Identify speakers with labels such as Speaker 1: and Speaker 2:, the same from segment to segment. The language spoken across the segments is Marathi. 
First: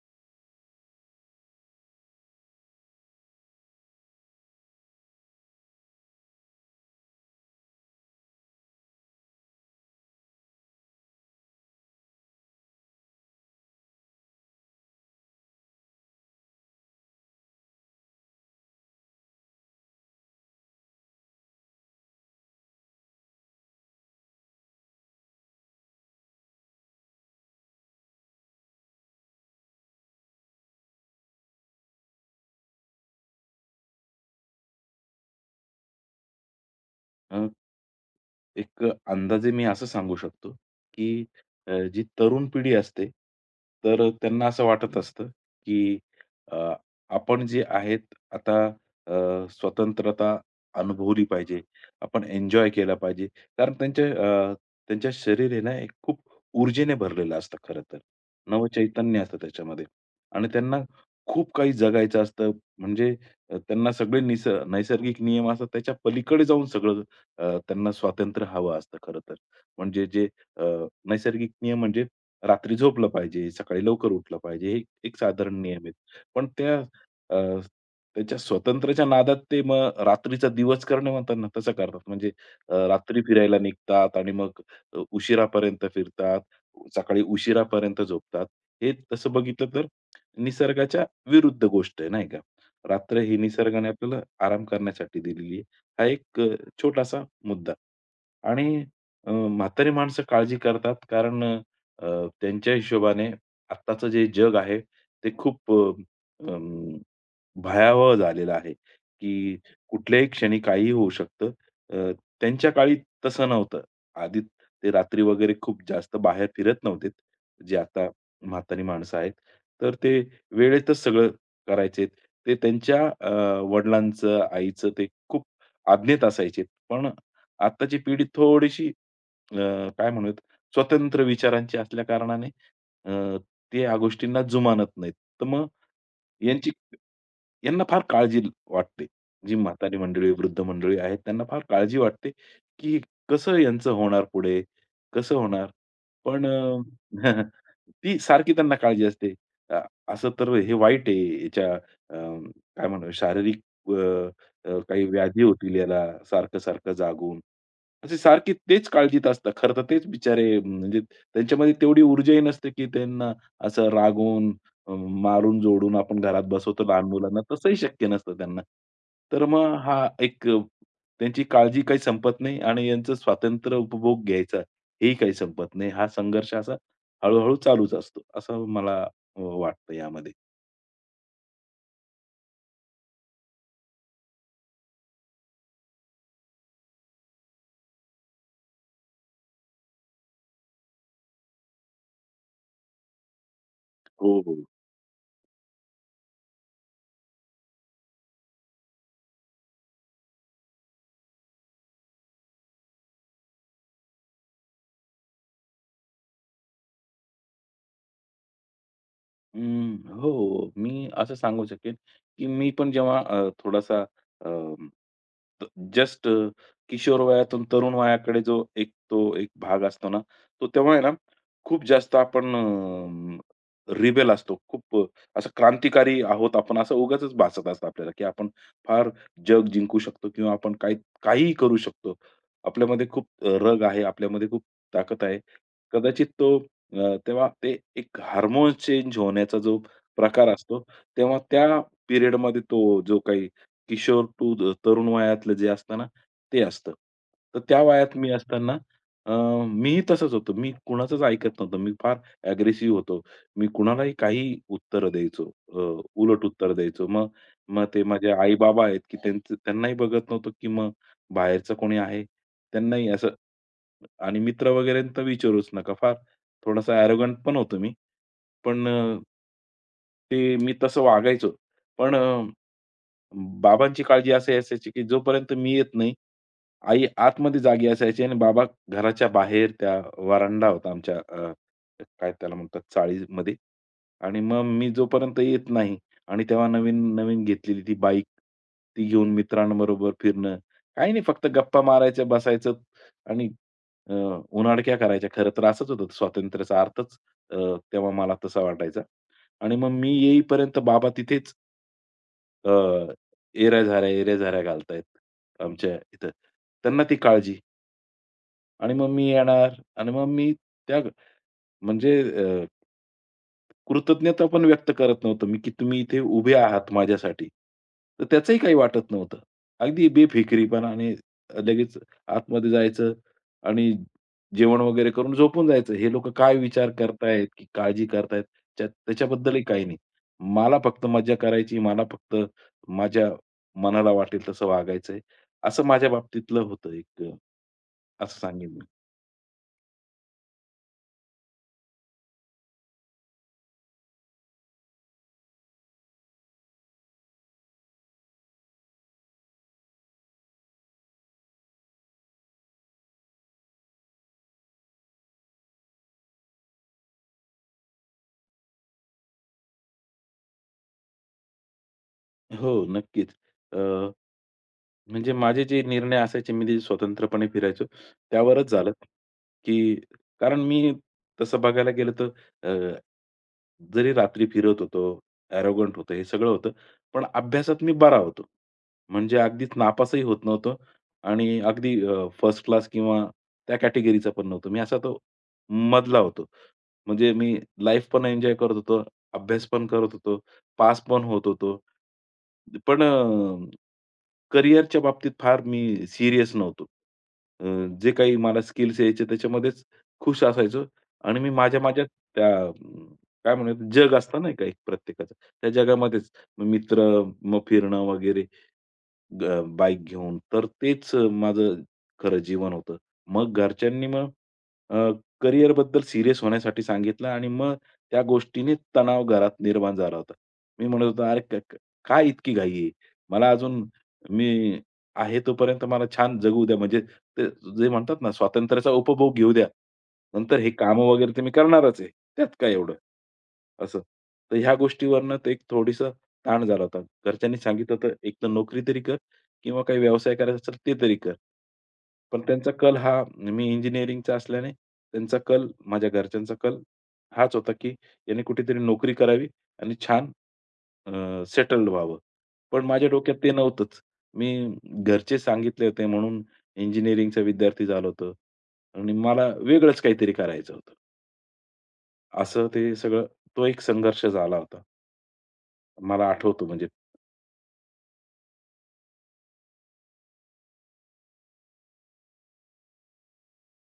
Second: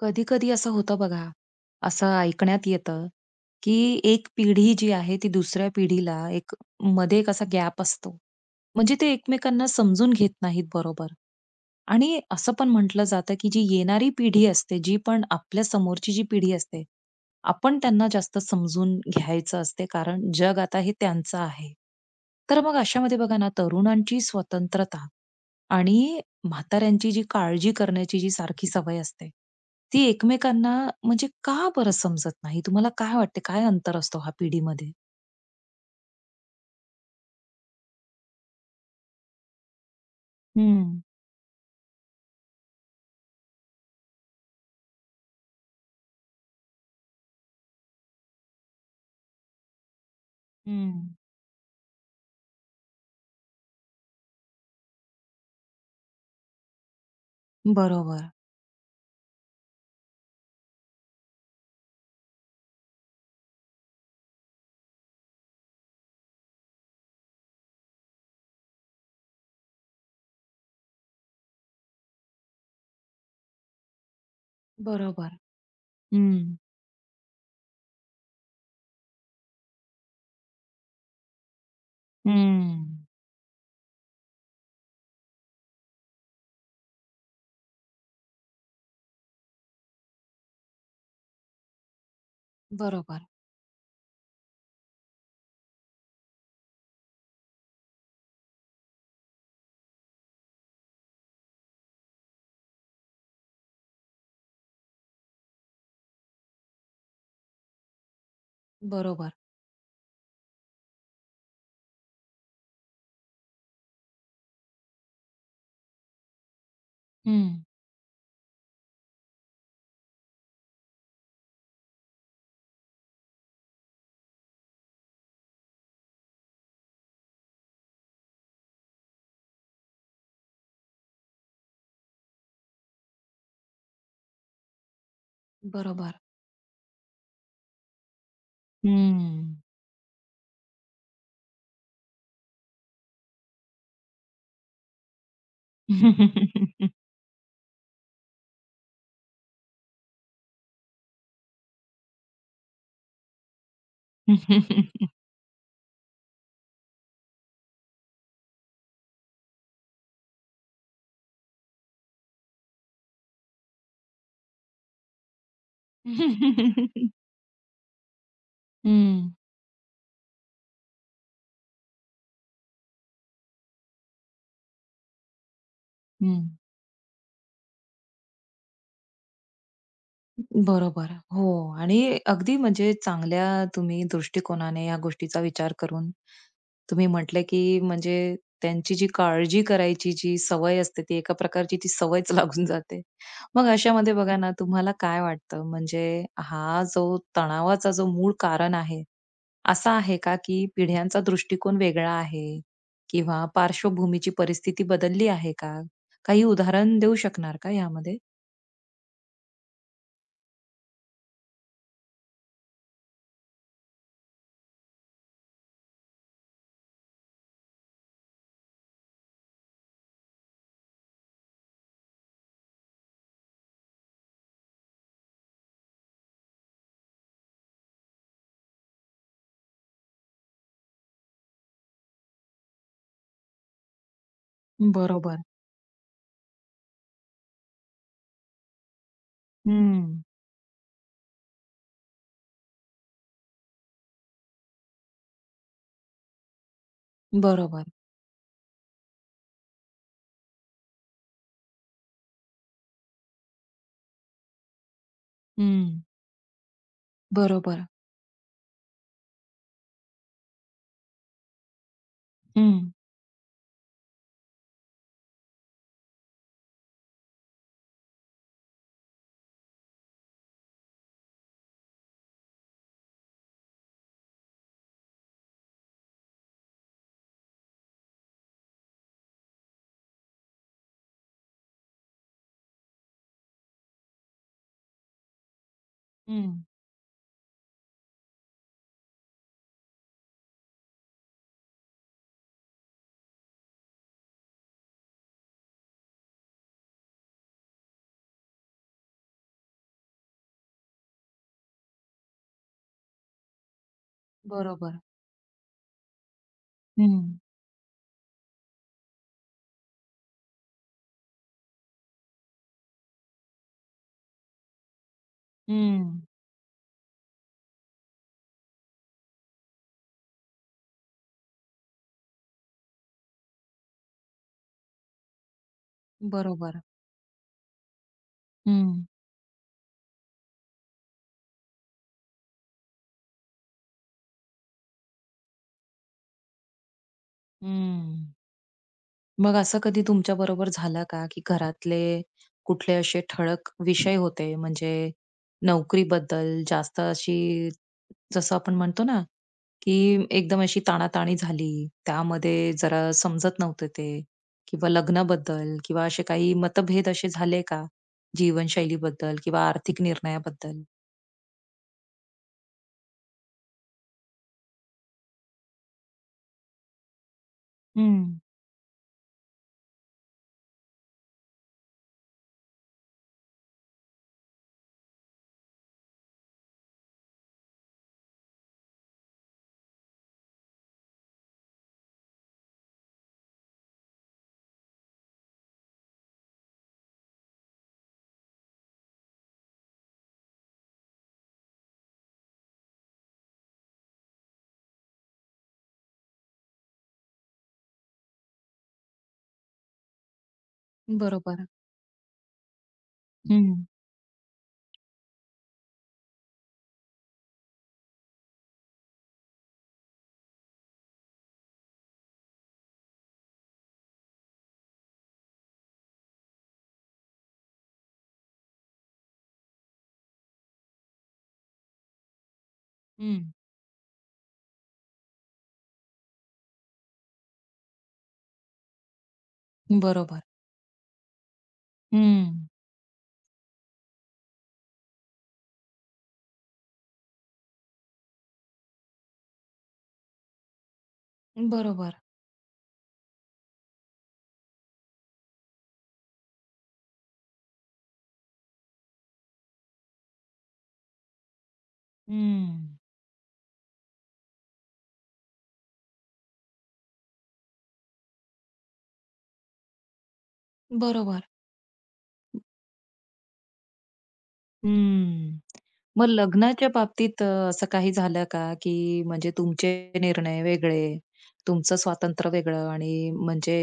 Speaker 1: कधी-कधी असं होतं बघा, असं ऐकण्यात येतं, की एक पिढी जी आहे ती दुसऱ्या पिढीला एक मध्ये एक असा गॅप असतो. म्हणजे ते एकमेकांना समजून घेत नाहीत बरोबर. आणि असं पण म्हटलं जातं, की जी येणारी पिढी असते, जी पण आपल्या समोरची जी पिढी असते, आपण त्यांना जास्त समजून घ्यायचं असते, कारण जग आता हे त्यांचं आहे. तर मग अशामध्ये बघा ना, तरुणांची स्वतंत्रता आणि म्हाताऱ्यांची जी काळजी करण्याची जी सारखी सवय असते, ती एकमेकांना म्हणजे का बरं समजत नाही? तुम्हाला काय वाटते, काय अंतर असतो हा पिढीमध्ये?
Speaker 2: अ, एक अंदाजे मी असं सांगू शकतो,
Speaker 1: हं,
Speaker 2: की जी तरुण पिढी असते, तर त्यांना असं वाटत असतं, की अ, आपण जे आहेत आता स्वतंत्रता
Speaker 1: हं.
Speaker 2: अनुभवली पाहिजे. आपण एन्जॉय केला पाहिजे. कारण अ, त्यांच्या शरीर आहे ना, एक खूप ऊर्जेने भरलेलं असतं खरं तर.
Speaker 1: बरोबर,
Speaker 2: नवचैतन्य असतं त्याच्यामध्ये आणि त्यांना खूप काही जगायचं असतं. म्हणजे त्यांना सगळे नैसर्गिक नियम असतात त्याच्या पलीकडे जाऊन सगळं त्यांना स्वातंत्र्य हवं असतं खरं तर. म्हणजे जे अ, नैसर्गिक नियम म्हणजे रात्री झोपलं पाहिजे, सकाळी लवकर उठलं पाहिजे, हे एक
Speaker 1: बरोबर.
Speaker 2: साधारण नियम आहेत. पण
Speaker 1: हं.
Speaker 2: अ, त्याच्या स्वतंत्र्याच्या नादात ते मग रात्रीचा दिवस करणे म्हणतात ना, तसं करतात. म्हणजे
Speaker 1: हं.
Speaker 2: रात्री फिरायला निघतात आणि मग उशिरापर्यंत फिरतात, सकाळी उशिरापर्यंत झोपतात. हे तसं बघितलं तर निसर्गाच्या विरुद्ध गोष्ट आहे, नाही का? रात्र
Speaker 1: बरोबर,
Speaker 2: ही निसर्गाने आपल्याला आराम करण्यासाठी दिलेली आहे. हा एक छोटासा मुद्दा. आणि म्हातारी माणसं काळजी करतात कारण त्यांच्या हिशोबाने आत्ताचं जे जग आहे ते खूप भयावह झालेलं आहे,
Speaker 1: बरोबर,
Speaker 2: की कुठल्याही क्षणी काहीही होऊ शकतं. अ, त्यांच्या काळी तसं नव्हतं. आधी ते रात्री वगैरे खूप जास्त बाहेर फिरत नव्हते,
Speaker 1: हं.
Speaker 2: जे आता म्हातारी माणसं आहेत. तर ते वेळेतच सगळं करायचे. ते त्यांच्या वडिलांचं, आईचं ते खूप आज्ञेत असायचे. पण आत्ताची पिढी थोडीशी अ, काय म्हणूयात स्वतंत्र विचारांची असल्या कारणाने अ, ते या गोष्टींना जुमानत नाहीत. तर मग
Speaker 1: बरोबर.
Speaker 2: यांची यांना फार काळजी वाटते. जी
Speaker 1: हं.
Speaker 2: म्हातारी मंडळी, वृद्ध मंडळी आहेत, त्यांना फार काळजी वाटते, की कसं यांचं होणार पुढे? कसं होणार? पण ती सारखी त्यांना काळजी असते. अ, असं तर हे वाईट आहे. याच्या काय म्हणू शारीरिक अ, अ, काही व्याधी होतील याला सारखं-सारखं जागून. अशी सारखी तेच काळजीत असतात. खरं तर तेच बिचारे म्हणजे त्यांच्यामध्ये तेवढी ऊर्जाही नसते, की त्यांना असं रागवून मारून-जोडून आपण
Speaker 1: हं,
Speaker 2: घरात बसवतो
Speaker 1: हं.
Speaker 2: लहान मुलांना, तसंही शक्य नसतं त्यांना. तर मग हा एक त्यांची काळजी काही संपत नाही आणि यांचं स्वातंत्र्य उपभोग घ्यायचा हेही काही संपत नाही. हा संघर्ष असा हळू चालूच असतो, असं मला वाटतं यामध्ये.
Speaker 1: बरोबर. हो. आणि अगदी म्हणजे चांगल्या तुम्ही दृष्टिकोनाने या गोष्टीचा विचार करून तुम्ही म्हटलं, की म्हणजे त्यांची जी काळजी करायची जी सवय असते, ती एका प्रकारची ती सवयच लागून जाते. मग अशामध्ये
Speaker 2: हो,
Speaker 1: बघा ना,
Speaker 2: हो.
Speaker 1: तुम्हाला काय वाटतं म्हणजे हा जो तणावाचा जो मूळ कारण आहे, असा आहे का, की पिढ्यांचा दृष्टिकोन वेगळा आहे किंवा पार्श्वभूमीची परिस्थिती बदलली आहे का? काही उदाहरण देऊ शकणार का यामध्ये?
Speaker 2: अं, हो, हो. मी असं सांगू शकेन, की मी पण जेव्हा थोडासा जस्ट किशोर वयातून तरुण वयाकडे जो एक तो एक भाग असतो ना, तो तेव्हा आहे ना, खूप जास्त आपण रिबेल असतो. खूप असं क्रांतिकारी आहोत आपण असं उगाचच भासत असतं आपल्याला, की आपण फार जग जिंकू शकतो किंवा आपण काही काहीही करू शकतो. आपल्यामध्ये खूप रग आहे, आपल्यामध्ये खूप ताकद आहे.
Speaker 1: बरोबर.
Speaker 2: कदाचित तो तेव्हा ते एक हार्मोन चेंज होण्याचा जो
Speaker 1: हं.
Speaker 2: प्रकार असतो, तेव्हा त्या पिरियडमध्ये तो जो काही किशोर टू द तरुण वयातलं जे असतं ना, ते असतं. तर त्या
Speaker 1: बरोबर.
Speaker 2: वयात मी असताना अ, मीही तसंच होतो. मी कुणाचंच ऐकत नव्हतो. मी फार अग्रेसिव्ह होतो. मी कुणालाही काही उत्तर द्यायचो.
Speaker 1: हं.
Speaker 2: उलट उत्तर द्यायचो. मग मग
Speaker 1: बरोबर.
Speaker 2: ते माझे आई-बाबा आहेत, की त्यांचं त्यांनाही बघत नव्हतो, की मग बाहेरचं कोणी आहे?
Speaker 1: हं,
Speaker 2: त्यांनाही असं आणि मित्र वगैरे तर विचारूच नका. फार थोडासा ॲरोगंट पण होतो मी. पण अ, ते मी तसं वागायचो. पण अ, बाबांची काळजी अशी असायची, की जोपर्यंत मी येत नाही, आई आतमध्ये जागी असायची आणि बाबा घराच्या बाहेर त्या व्हरांडा होता आमच्या काय त्याला म्हणतात चाळीमध्ये आणि मग मी जोपर्यंत येत नाही आणि
Speaker 1: हं.
Speaker 2: तेव्हा नवीन-नवीन घेतलेली ती बाईक, ती घेऊन मित्रांबरोबर फिरणं. काही नाही फक्त गप्पा मारायच्या, बसायचं आणि अ, उनाडक्या करायच्या. खरं तर असंच होतं स्वातंत्र्याचा अर्थच अ, तेव्हा मला तसा वाटायचा आणि मग मी येईपर्यंत बाबा तिथेच अ, एऱ्या-झाऱ्या, एऱ्या-झाऱ्या
Speaker 1: बरोबर.
Speaker 2: घालतायत आमच्या इथं. त्यांना ती
Speaker 1: हं,
Speaker 2: काळजी आणि मग मी येणार आणि मग मी त्या म्हणजे कृतज्ञता पण व्यक्त करत नव्हतो मी, की तुम्ही इथे
Speaker 1: हं.
Speaker 2: उभे आहात माझ्यासाठी. तर त्याचंही काही वाटत नव्हतं. अगदी बेफिकिरीपणा आणि लगेच आतमध्ये जायचं आणि जेवण वगैरे करून झोपून जायचं. हे लोकं काय
Speaker 1: बरोबर.
Speaker 2: विचार करतायत, की काळजी करतायत त्या
Speaker 1: हं,
Speaker 2: त्याच्याबद्दलही काही नाही. मला फक्त मज्जा करायची, मला फक्त माझ्या मनाला वाटेल तसं वागायचंय. असं माझ्या बाबतीतलं होतं एक
Speaker 1: हं.
Speaker 2: असं सांगेन मी.
Speaker 1: मग असं कधी तुमच्याबरोबर झालं का, की घरातले कुठले असे ठळक विषय होते, म्हणजे नोकरीबद्दल जास्त अशी जसं आपण म्हणतो ना, की एकदम अशी ताणाताणी झाली, त्यामध्ये जरा समजत नव्हते ते किंवा लग्नाबद्दल किंवा असे काही मतभेद असे झाले का जीवनशैलीबद्दल किंवा आर्थिक निर्णयाबद्दल?
Speaker 2: हो, नक्कीच. अ, म्हणजे माझे जे निर्णय असायचे, मी जे स्वतंत्रपणे फिरायचो,
Speaker 1: हं,
Speaker 2: त्यावरच झालं, की कारण मी तसं बघायला गेलं तर अ, जरी रात्री फिरत होतो, ॲरोगंट होतो, हे सगळं होतं, पण अभ्यासात मी बरा होतो. म्हणजे अगदीच नापासही होत नव्हतो आणि अगदी फर्स्ट क्लास किंवा त्या कॅटेगरीचा पण नव्हतो. मी असा तो मधला होतो. म्हणजे मी लाईफ पण एन्जॉय करत होतो, अभ्यास पण करत होतो पास पण होत होतो. पण अ, करिअरच्या बाबतीत फार मी सीरियस नव्हतो. अ, जे काही मला स्किल्स यायचे त्याच्यामध्येच खुश असायचो आणि मी
Speaker 1: बरोबर.
Speaker 2: माझ्या माझ्या त्या काय म्हणूयात
Speaker 1: हं,
Speaker 2: जग असतं ना, का एक प्रत्येकाचं, त्या जगामध्येच मग मित्र, मग फिरणं वगैरे ग बाईक घेऊन. तर तेच माझं खरं जीवन होतं. मग घरच्यांनी अ, करिअरबद्दल सीरियस होण्यासाठी सांगितलं आणि मग त्या गोष्टीने तणाव घरात निर्माण झाला होता. मी म्हणत होतो, "अरे क क काय इतकी घाई आहे? मला
Speaker 1: हं,
Speaker 2: अजून मी आहे तोपर्यंत मला छान जगू द्या." म्हणजे ते जे म्हणतात ना, स्वातंत्र्याचा उपभोग घेऊ द्या.
Speaker 1: बरोबर.
Speaker 2: नंतर हे कामं वगैरे तर मी करणारच आहे. त्यात
Speaker 1: हं,
Speaker 2: काय एवढं? असं. तर ह्या गोष्टीवरनं ते एक थोडीसं ताण झाला होता. घरच्यांनी सांगितलं होतं, "एक तर नोकरी तरी किंवा काही व्यवसाय करायचा असेल ते तरी कर.
Speaker 1: बरोबर.
Speaker 2: पण त्यांचा कल हा मी इंजिनिअरिंगचा असल्याने त्यांचा कल, माझ्या घरच्यांचा कल हाच होता, की याने कुठेतरी नोकरी करावी आणि छान सेटल्ड व्हावं.
Speaker 1: हं,
Speaker 2: पण माझ्या डोक्यात ते नव्हतंच. मी घरचे सांगितले होते म्हणून इंजिनिअरिंगचा विद्यार्थी झालो होतो आणि मला वेगळंच काहीतरी करायचं होतं.
Speaker 1: बरोबर.
Speaker 2: असं ते सगळं तो एक संघर्ष झाला होता.
Speaker 1: हं. मग
Speaker 2: मला आठवतो म्हणजे
Speaker 1: लग्नाच्या बाबतीत असं काही झालं का, की म्हणजे तुमचे निर्णय वेगळे, तुमचं स्वातंत्र्य वेगळं आणि म्हणजे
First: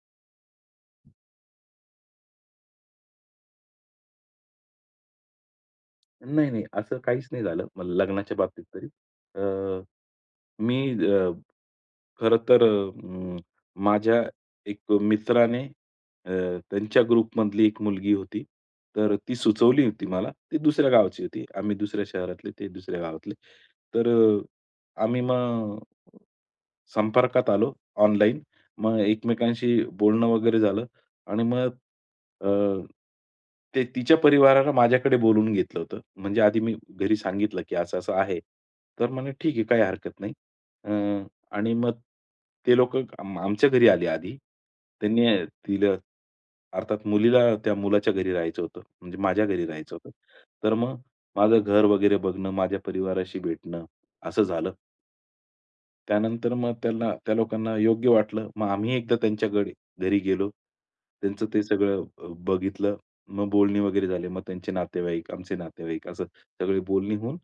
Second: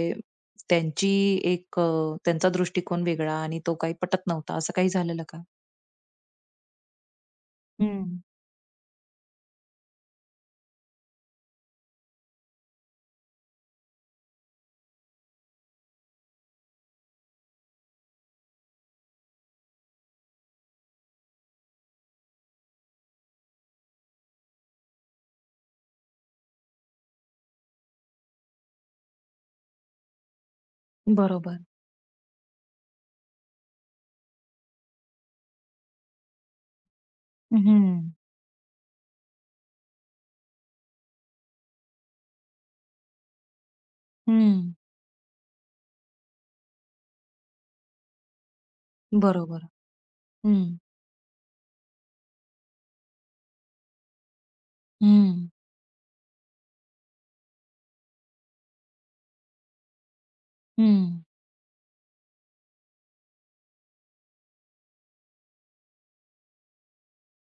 Speaker 1: त्यांची एक त्यांचा दृष्टिकोन वेगळा आणि तो काही पटत नव्हता, असं काही झालेलं का?
Speaker 2: नाही, नाही. असं काहीच नाही झालं
Speaker 1: हं,
Speaker 2: लग्नाच्या बाबतीत तरी. अ, मी खरं तर माझ्या एक मित्राने अ, त्यांच्या ग्रुपमधली एक मुलगी होती. तर ती सुचवली होती मला. ती दुसऱ्या गावाची होती. आम्ही दुसऱ्या शहरातले, ते दुसऱ्या गावातले. तर आम्ही मग संपर्कात आलो ऑनलाईन. मग एकमेकांशी बोलणं वगैरे झालं आणि
Speaker 1: बरोबर.
Speaker 2: मग अ, ते तिच्या परिवाराला माझ्याकडे बोलवून घेतलं होतं. म्हणजे आधी मी घरी सांगितलं, की असं-असं
Speaker 1: हं,
Speaker 2: आहे. तर म्हणे, "ठीक आहे, काही हरकत नाही." अ, आणि मग ते लोकं आमच्या घरी आले आधी.
Speaker 1: हं,
Speaker 2: त्यांनी तिला अर्थात मुलीला त्या मुलाच्या घरी राहायचं होतं. म्हणजे माझ्या घरी
Speaker 1: बरोबर.
Speaker 2: राहायचं होतं.
Speaker 1: हं,
Speaker 2: तर मग माझं घर वगैरे बघणं, माझ्या परिवाराशी भेटणं असं झालं.
Speaker 1: हं,
Speaker 2: त्यानंतर मग त्यांना त्या लोकांना योग्य वाटलं. मग आम्ही एकदा त्यांच्या घरी गेलो.
Speaker 1: हं.
Speaker 2: त्यांचं ते सगळं बघितलं. मग बोलणी वगैरे झाली. मग त्यांचे नातेवाईक, आमचे नातेवाईक असं सगळी बोलणी होऊन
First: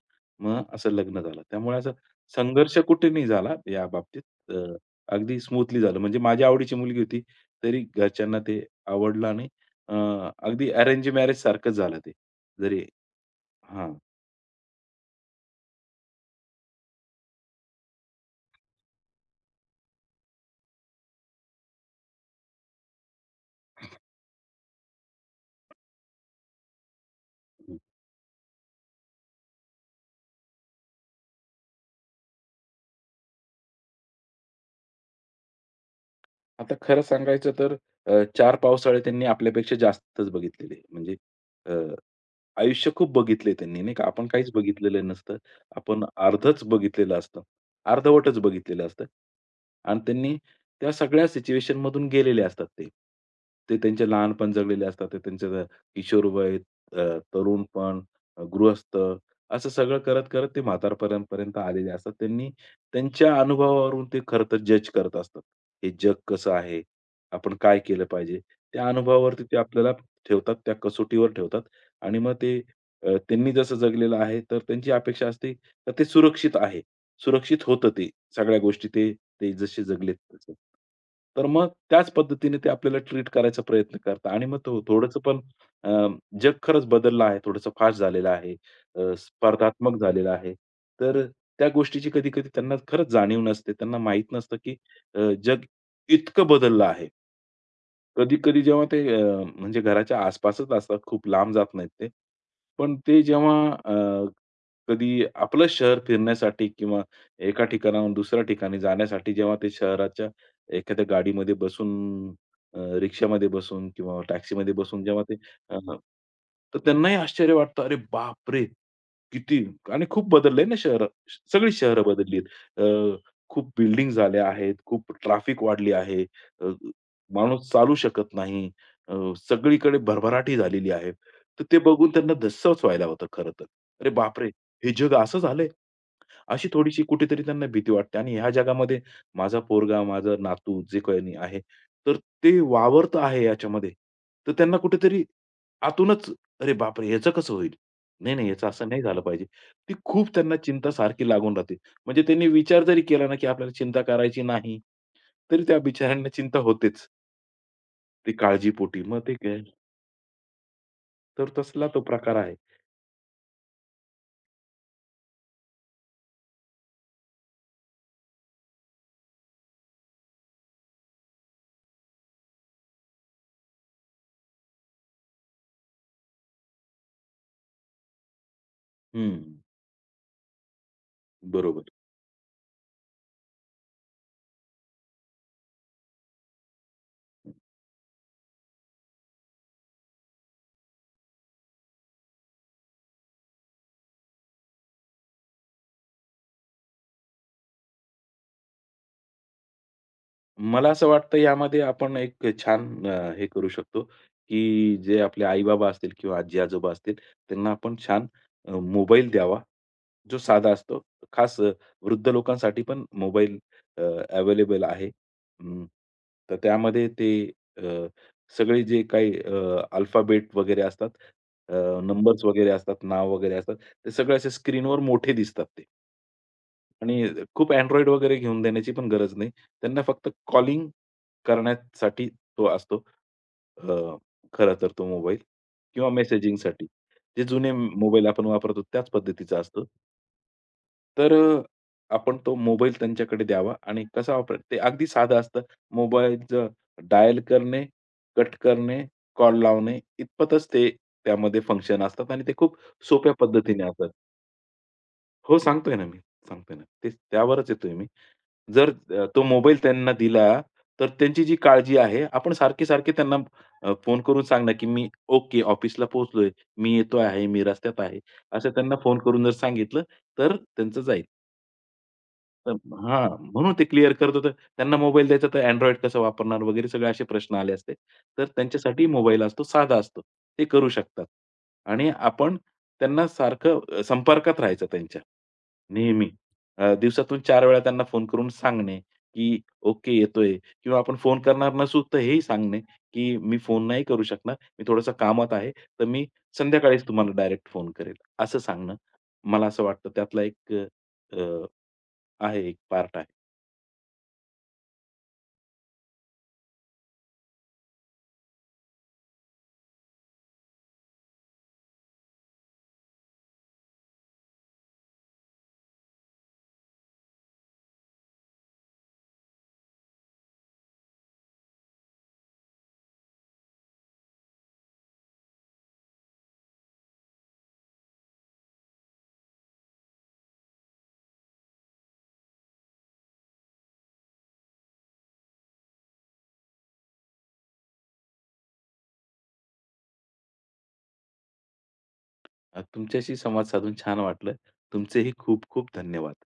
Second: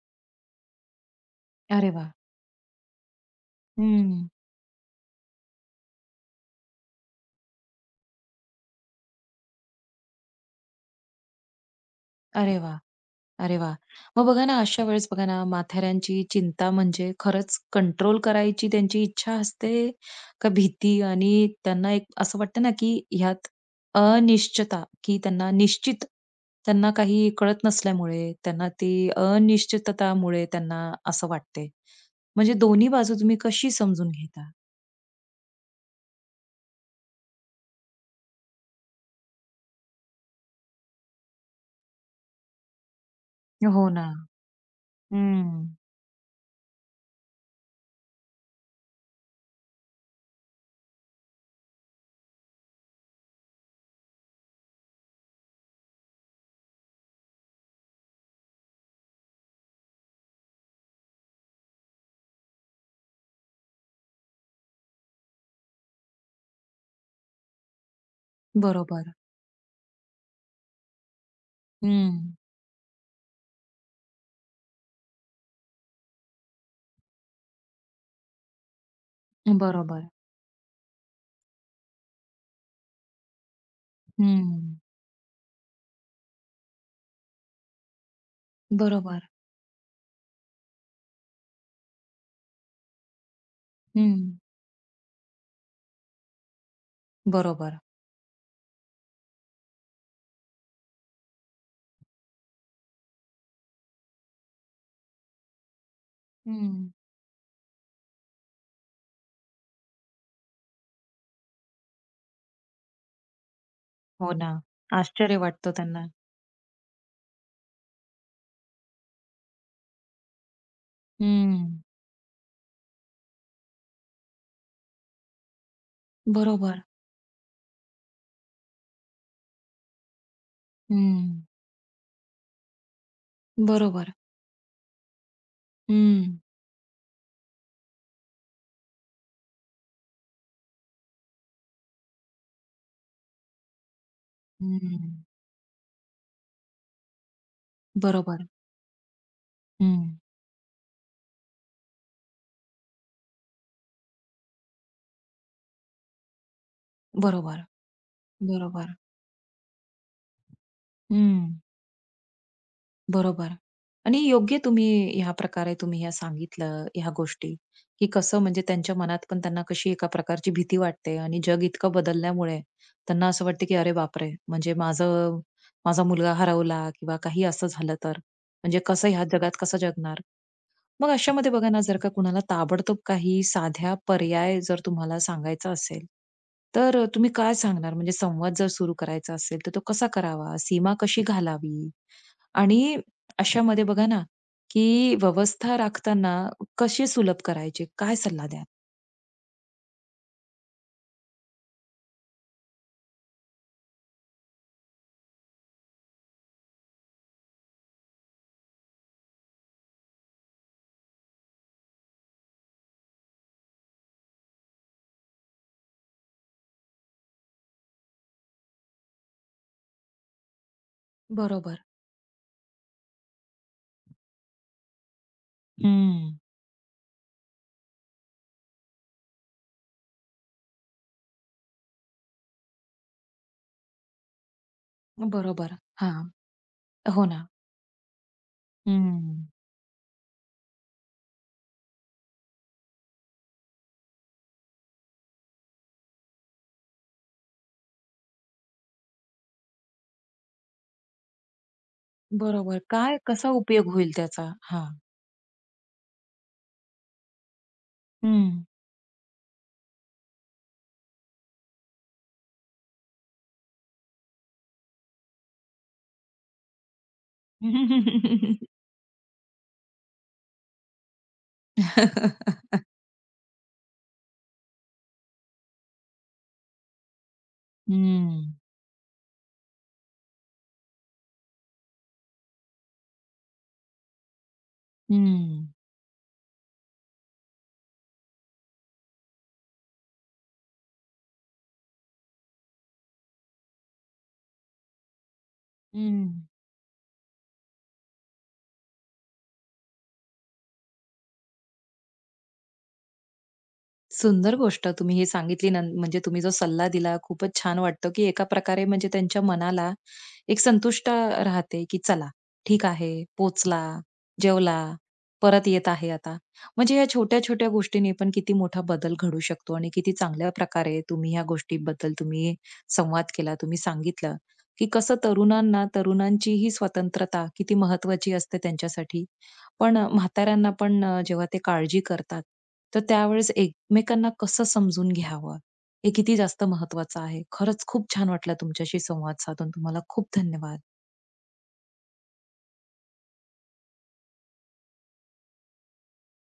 Speaker 2: मग असं लग्न झालं. त्यामुळे
Speaker 1: अरे
Speaker 2: असं
Speaker 1: वाह!
Speaker 2: संघर्ष कुठे नाही झाला या बाबतीत.
Speaker 1: हं,
Speaker 2: अ, अगदी स्मूथली झालं. म्हणजे माझ्या आवडीची मुलगी होती, तरी घरच्यांना ते आवडलं आणि अ, अगदी अरेंज मॅरेज सारखंच झालं ते.
Speaker 1: अरे वाह!
Speaker 2: जरी
Speaker 1: अरे वा
Speaker 2: हां.
Speaker 1: मग बघा ना, अशा वेळेस बघा ना, म्हाताऱ्यांची चिंता म्हणजे खरंच कंट्रोल करायची त्यांची इच्छा असते का भीती? आणि त्यांना एक असं वाटतं ना, की ह्यात अनिश्चितता, की त्यांना निश्चित त्यांना काही कळत नसल्यामुळे, त्यांना ती अनिश्चिततामुळे त्यांना असं वाटते. म्हणजे दोन्ही बाजू तुम्ही कशी समजून घेता?
Speaker 2: आता खरं सांगायचं तर 4 पावसाळे त्यांनी आपल्यापेक्षा जास्तच बघितलेले. म्हणजे अ, आयुष्य खूप बघितलंय त्यांनी
Speaker 1: हो
Speaker 2: नाही का.
Speaker 1: ना.
Speaker 2: आपण काहीच बघितलेलं नसतं.
Speaker 1: हं.
Speaker 2: आपण अर्धच बघितलेलं असतं. अर्धवटच बघितलेलं असतं. आणि त्यांनी त्या सगळ्या सिच्युएशनमधून गेलेले असतात ते. ते त्यांचे लहानपण जगलेले असतात. ते त्यांचं किशोरवय, अ, तरुणपण, गृहस्थ असं सगळं करत-करत ते म्हातारपणापर्यंत आलेले असतात. त्यांनी त्यांच्या अनुभवावरून ते खरं तर जज करत असतात. हे जग कसं आहे? आपण काय केलं पाहिजे? त्या
Speaker 1: बरोबर.
Speaker 2: अनुभवावरती ते आपल्याला ठेवतात, त्या कसोटीवर ठेवतात आणि मग
Speaker 1: हं.
Speaker 2: ते त्यांनी जसं जगलेलं आहे, तर त्यांची अपेक्षा असते तर ते सुरक्षित आहे. सुरक्षित होतं ते सगळ्या गोष्टी ते ते जसे
Speaker 1: बरोबर.
Speaker 2: जगलेत तसे. तर मग त्याच पद्धतीने ते आपल्याला ट्रीट करायचा प्रयत्न करतात आणि मग
Speaker 1: हं.
Speaker 2: तो थोडंसं पण अ, जग खरंच बदललं आहे, थोडंसं फास्ट झालेलं आहे.
Speaker 1: बरोबर.
Speaker 2: स्पर्धात्मक झालेलं आहे. तर त्या गोष्टीची कधी-कधी त्यांना खरंच जाणीव नसते. त्यांना
Speaker 1: हं.
Speaker 2: माहीत नसतं, की जग इतकं बदललं आहे.
Speaker 1: बरोबर.
Speaker 2: कधी-कधी जेव्हा ते म्हणजे घराच्या आसपासच असतात, खूप लांब जात नाहीत ते. पण ते जेव्हा अ, कधी आपलं शहर फिरण्यासाठी
Speaker 1: हं.
Speaker 2: किंवा एका ठिकाणाहून दुसऱ्या ठिकाणी जाण्यासाठी जेव्हा ते शहराच्या एखाद्या गाडीमध्ये बसून, रिक्षामध्ये बसून किंवा
Speaker 1: हो ना.
Speaker 2: टॅक्सीमध्ये बसून जेव्हा ते
Speaker 1: आश्चर्य वाटतं
Speaker 2: अ,
Speaker 1: त्यांना.
Speaker 2: तर त्यांनाही आश्चर्य वाटतं, "अरे बापरे! किती" आणि खूप बदललंय ना शहरं. सगळी
Speaker 1: हं.
Speaker 2: शहरं बदलली आहेत. खूप बिल्डिंग झाल्या आहेत, खूप ट्रॅफिक वाढली आहे.
Speaker 1: बरोबर.
Speaker 2: माणूस चालू शकत नाही. अ, सगळीकडे भरभराटी झालेली आहे.
Speaker 1: हं.
Speaker 2: तर ते बघून त्यांना धस्सच व्हायला होतं खरं तर. अरे
Speaker 1: बरोबर.
Speaker 2: बापरे! हे जग असं झालंय?
Speaker 1: हं.
Speaker 2: अशी थोडीशी कुठेतरी त्यांना भीती वाटते आणि ह्या जगामध्ये माझा पोरगा, माझा नातू जे कोणी आहे, तर ते वावरत आहे याच्यामध्ये. तर त्यांना
Speaker 1: हं.
Speaker 2: कुठेतरी आतूनच "अरे बापरे! ह्याचं कसं होईल? नाही,
Speaker 1: बरोबर.
Speaker 2: नाही याचं असं नाही झालं पाहिजे." ती
Speaker 1: हं.
Speaker 2: खूप त्यांना चिंता सारखी लागून राहते. म्हणजे त्यांनी विचार जरी केला ना, की आपल्याला चिंता करायची नाही, तरी त्या बिचाऱ्यांना चिंता होतेच.
Speaker 1: बरोबर.
Speaker 2: ते
Speaker 1: बरोबर.
Speaker 2: काळजीपोटी. मग ते काय तर
Speaker 1: हं.
Speaker 2: तसला तो प्रकार आहे.
Speaker 1: बरोबर. आणि योग्य तुम्ही ह्या प्रकारे तुम्ही ह्या सांगितलं ह्या गोष्टी, की कसं म्हणजे त्यांच्या मनात पण त्यांना कशी एका प्रकारची भीती वाटते आणि जग इतकं बदलल्यामुळे त्यांना असं वाटतं, की "अरे बापरे! म्हणजे माझं माझा मुलगा हरवला किंवा काही असं झालं तर म्हणजे कसं ह्या
Speaker 2: हं.
Speaker 1: जगात कसं जगणार?" मग अशामध्ये बघा ना,
Speaker 2: बरोबर.
Speaker 1: जर का कुणाला ताबडतोब काही साध्या पर्याय जर तुम्हाला सांगायचा असेल, तर तुम्ही काय सांगणार? म्हणजे संवाद जर सुरू करायचा असेल, तर तो कसा करावा? सीमा कशी घालावी? आणि अशामध्ये बघा ना, की व्यवस्था राखताना कशी सुलभ करायचे? काय सल्ला द्याल?
Speaker 2: मला असं वाटतं यामध्ये आपण एक छान हे करू शकतो, की जे आपले आई-बाबा असतील किंवा आजी-आजोबा असतील, त्यांना आपण छान मोबाईल द्यावा, जो साधा असतो. खास वृद्ध लोकांसाठी पण मोबाईल अवेलेबल आहे. अं, तर त्यामध्ये ते अ, सगळे जे काही अल्फाबेट वगैरे असतात,
Speaker 1: बरोबर.
Speaker 2: नंबर्स वगैरे असतात, नाव वगैरे असतात, ते सगळे असे स्क्रीनवर मोठे दिसतात ते.
Speaker 1: हं.
Speaker 2: आणि खूप Android वगैरे घेऊन देण्याची पण गरज नाही. त्यांना फक्त कॉलिंग करण्यासाठी तो असतो अ, खरं तर तो मोबाईल
Speaker 1: बरोबर.
Speaker 2: किंवा
Speaker 1: हां.
Speaker 2: मेसेजिंगसाठी.
Speaker 1: हो ना.
Speaker 2: जे जुने मोबाईल आपण वापरतो त्याच
Speaker 1: हं.
Speaker 2: पद्धतीचा असतो. तर आपण तो मोबाईल त्यांच्याकडे द्यावा आणि कसा वापरायचा ते अगदी साधं असतं. मोबाईलचं डायल करणे, कट करणे, कॉल लावणे इतपतच ते त्यामध्ये फंक्शन असतात आणि ते खूप
Speaker 1: बरोबर. काय
Speaker 2: सोप्या
Speaker 1: कसा
Speaker 2: पद्धतीने
Speaker 1: उपयोग
Speaker 2: असतात.
Speaker 1: होईल त्याचा? हां.
Speaker 2: हो, सांगतोय ना मी, सांगतोय ना. तेच त्यावरच येतोय मी.
Speaker 1: हं.
Speaker 2: जर तो मोबाईल त्यांना दिला, तर त्यांची जी काळजी आहे, आपण सारखे-सारखे त्यांना फोन करून सांगणं, की "मी ओके, ऑफिसला पोहोचलोय, मी येतो आहे, मी रस्त्यात आहे."
Speaker 1: हं.
Speaker 2: असं त्यांना फोन करून जर सांगितलं, तर त्यांचं जाईल. तर हां, म्हणून ते क्लिअर करत होतं. त्यांना मोबाईल द्यायचा तर Android कसं वापरणार वगैरे सगळे असे प्रश्न आले असते.
Speaker 1: हं.
Speaker 2: तर त्यांच्यासाठी मोबाईल असतो, साधा असतो. ते करू शकतात. आणि आपण त्यांना सारखं संपर्कात राहायचं त्यांच्या. नेहमी. दिवसातून 4 वेळा त्यांना फोन करून सांगणे, की ओके येतोय किंवा आपण फोन करणार नसू तर हेही सांगणे, की मी फोन नाही करू शकणार. मी थोडंसं कामात आहे. तर मी
Speaker 1: हम्म.
Speaker 2: संध्याकाळीच तुम्हाला डायरेक्ट फोन करेल. असं सांगणं. मला असं वाटतं त्यातला एक अ, आहे एक पार्ट आहे.
Speaker 1: सुंदर गोष्ट तुम्ही हे सांगितली ना, म्हणजे तुम्ही जो सल्ला दिला खूपच छान वाटतं, की एका प्रकारे म्हणजे त्यांच्या मनाला एक संतुष्ट राहते, की चला ठीक आहे, पोचला जेवला, परत येत आहे आता. म्हणजे या छोट्या-छोट्या गोष्टींनी पण किती मोठा बदल घडू शकतो आणि किती चांगल्या प्रकारे तुम्ही ह्या गोष्टीबद्दल तुम्ही संवाद केला. तुम्ही सांगितलं, की कसं तरुणांना, तरुणांची ही स्वतंत्रता किती महत्त्वाची असते त्यांच्यासाठी पण म्हाताऱ्यांना पण जेव्हा ते काळजी करतात, तर त्यावेळेस एकमेकांना कसं समजून घ्यावं, हे किती जास्त महत्वाचं आहे. खरंच खूप छान वाटलं तुमच्याशी संवाद साधून. तुम्हाला खूप धन्यवाद.
Speaker 2: तुमच्याशी संवाद साधून छान वाटलं. तुमचेही खूप खूप धन्यवाद.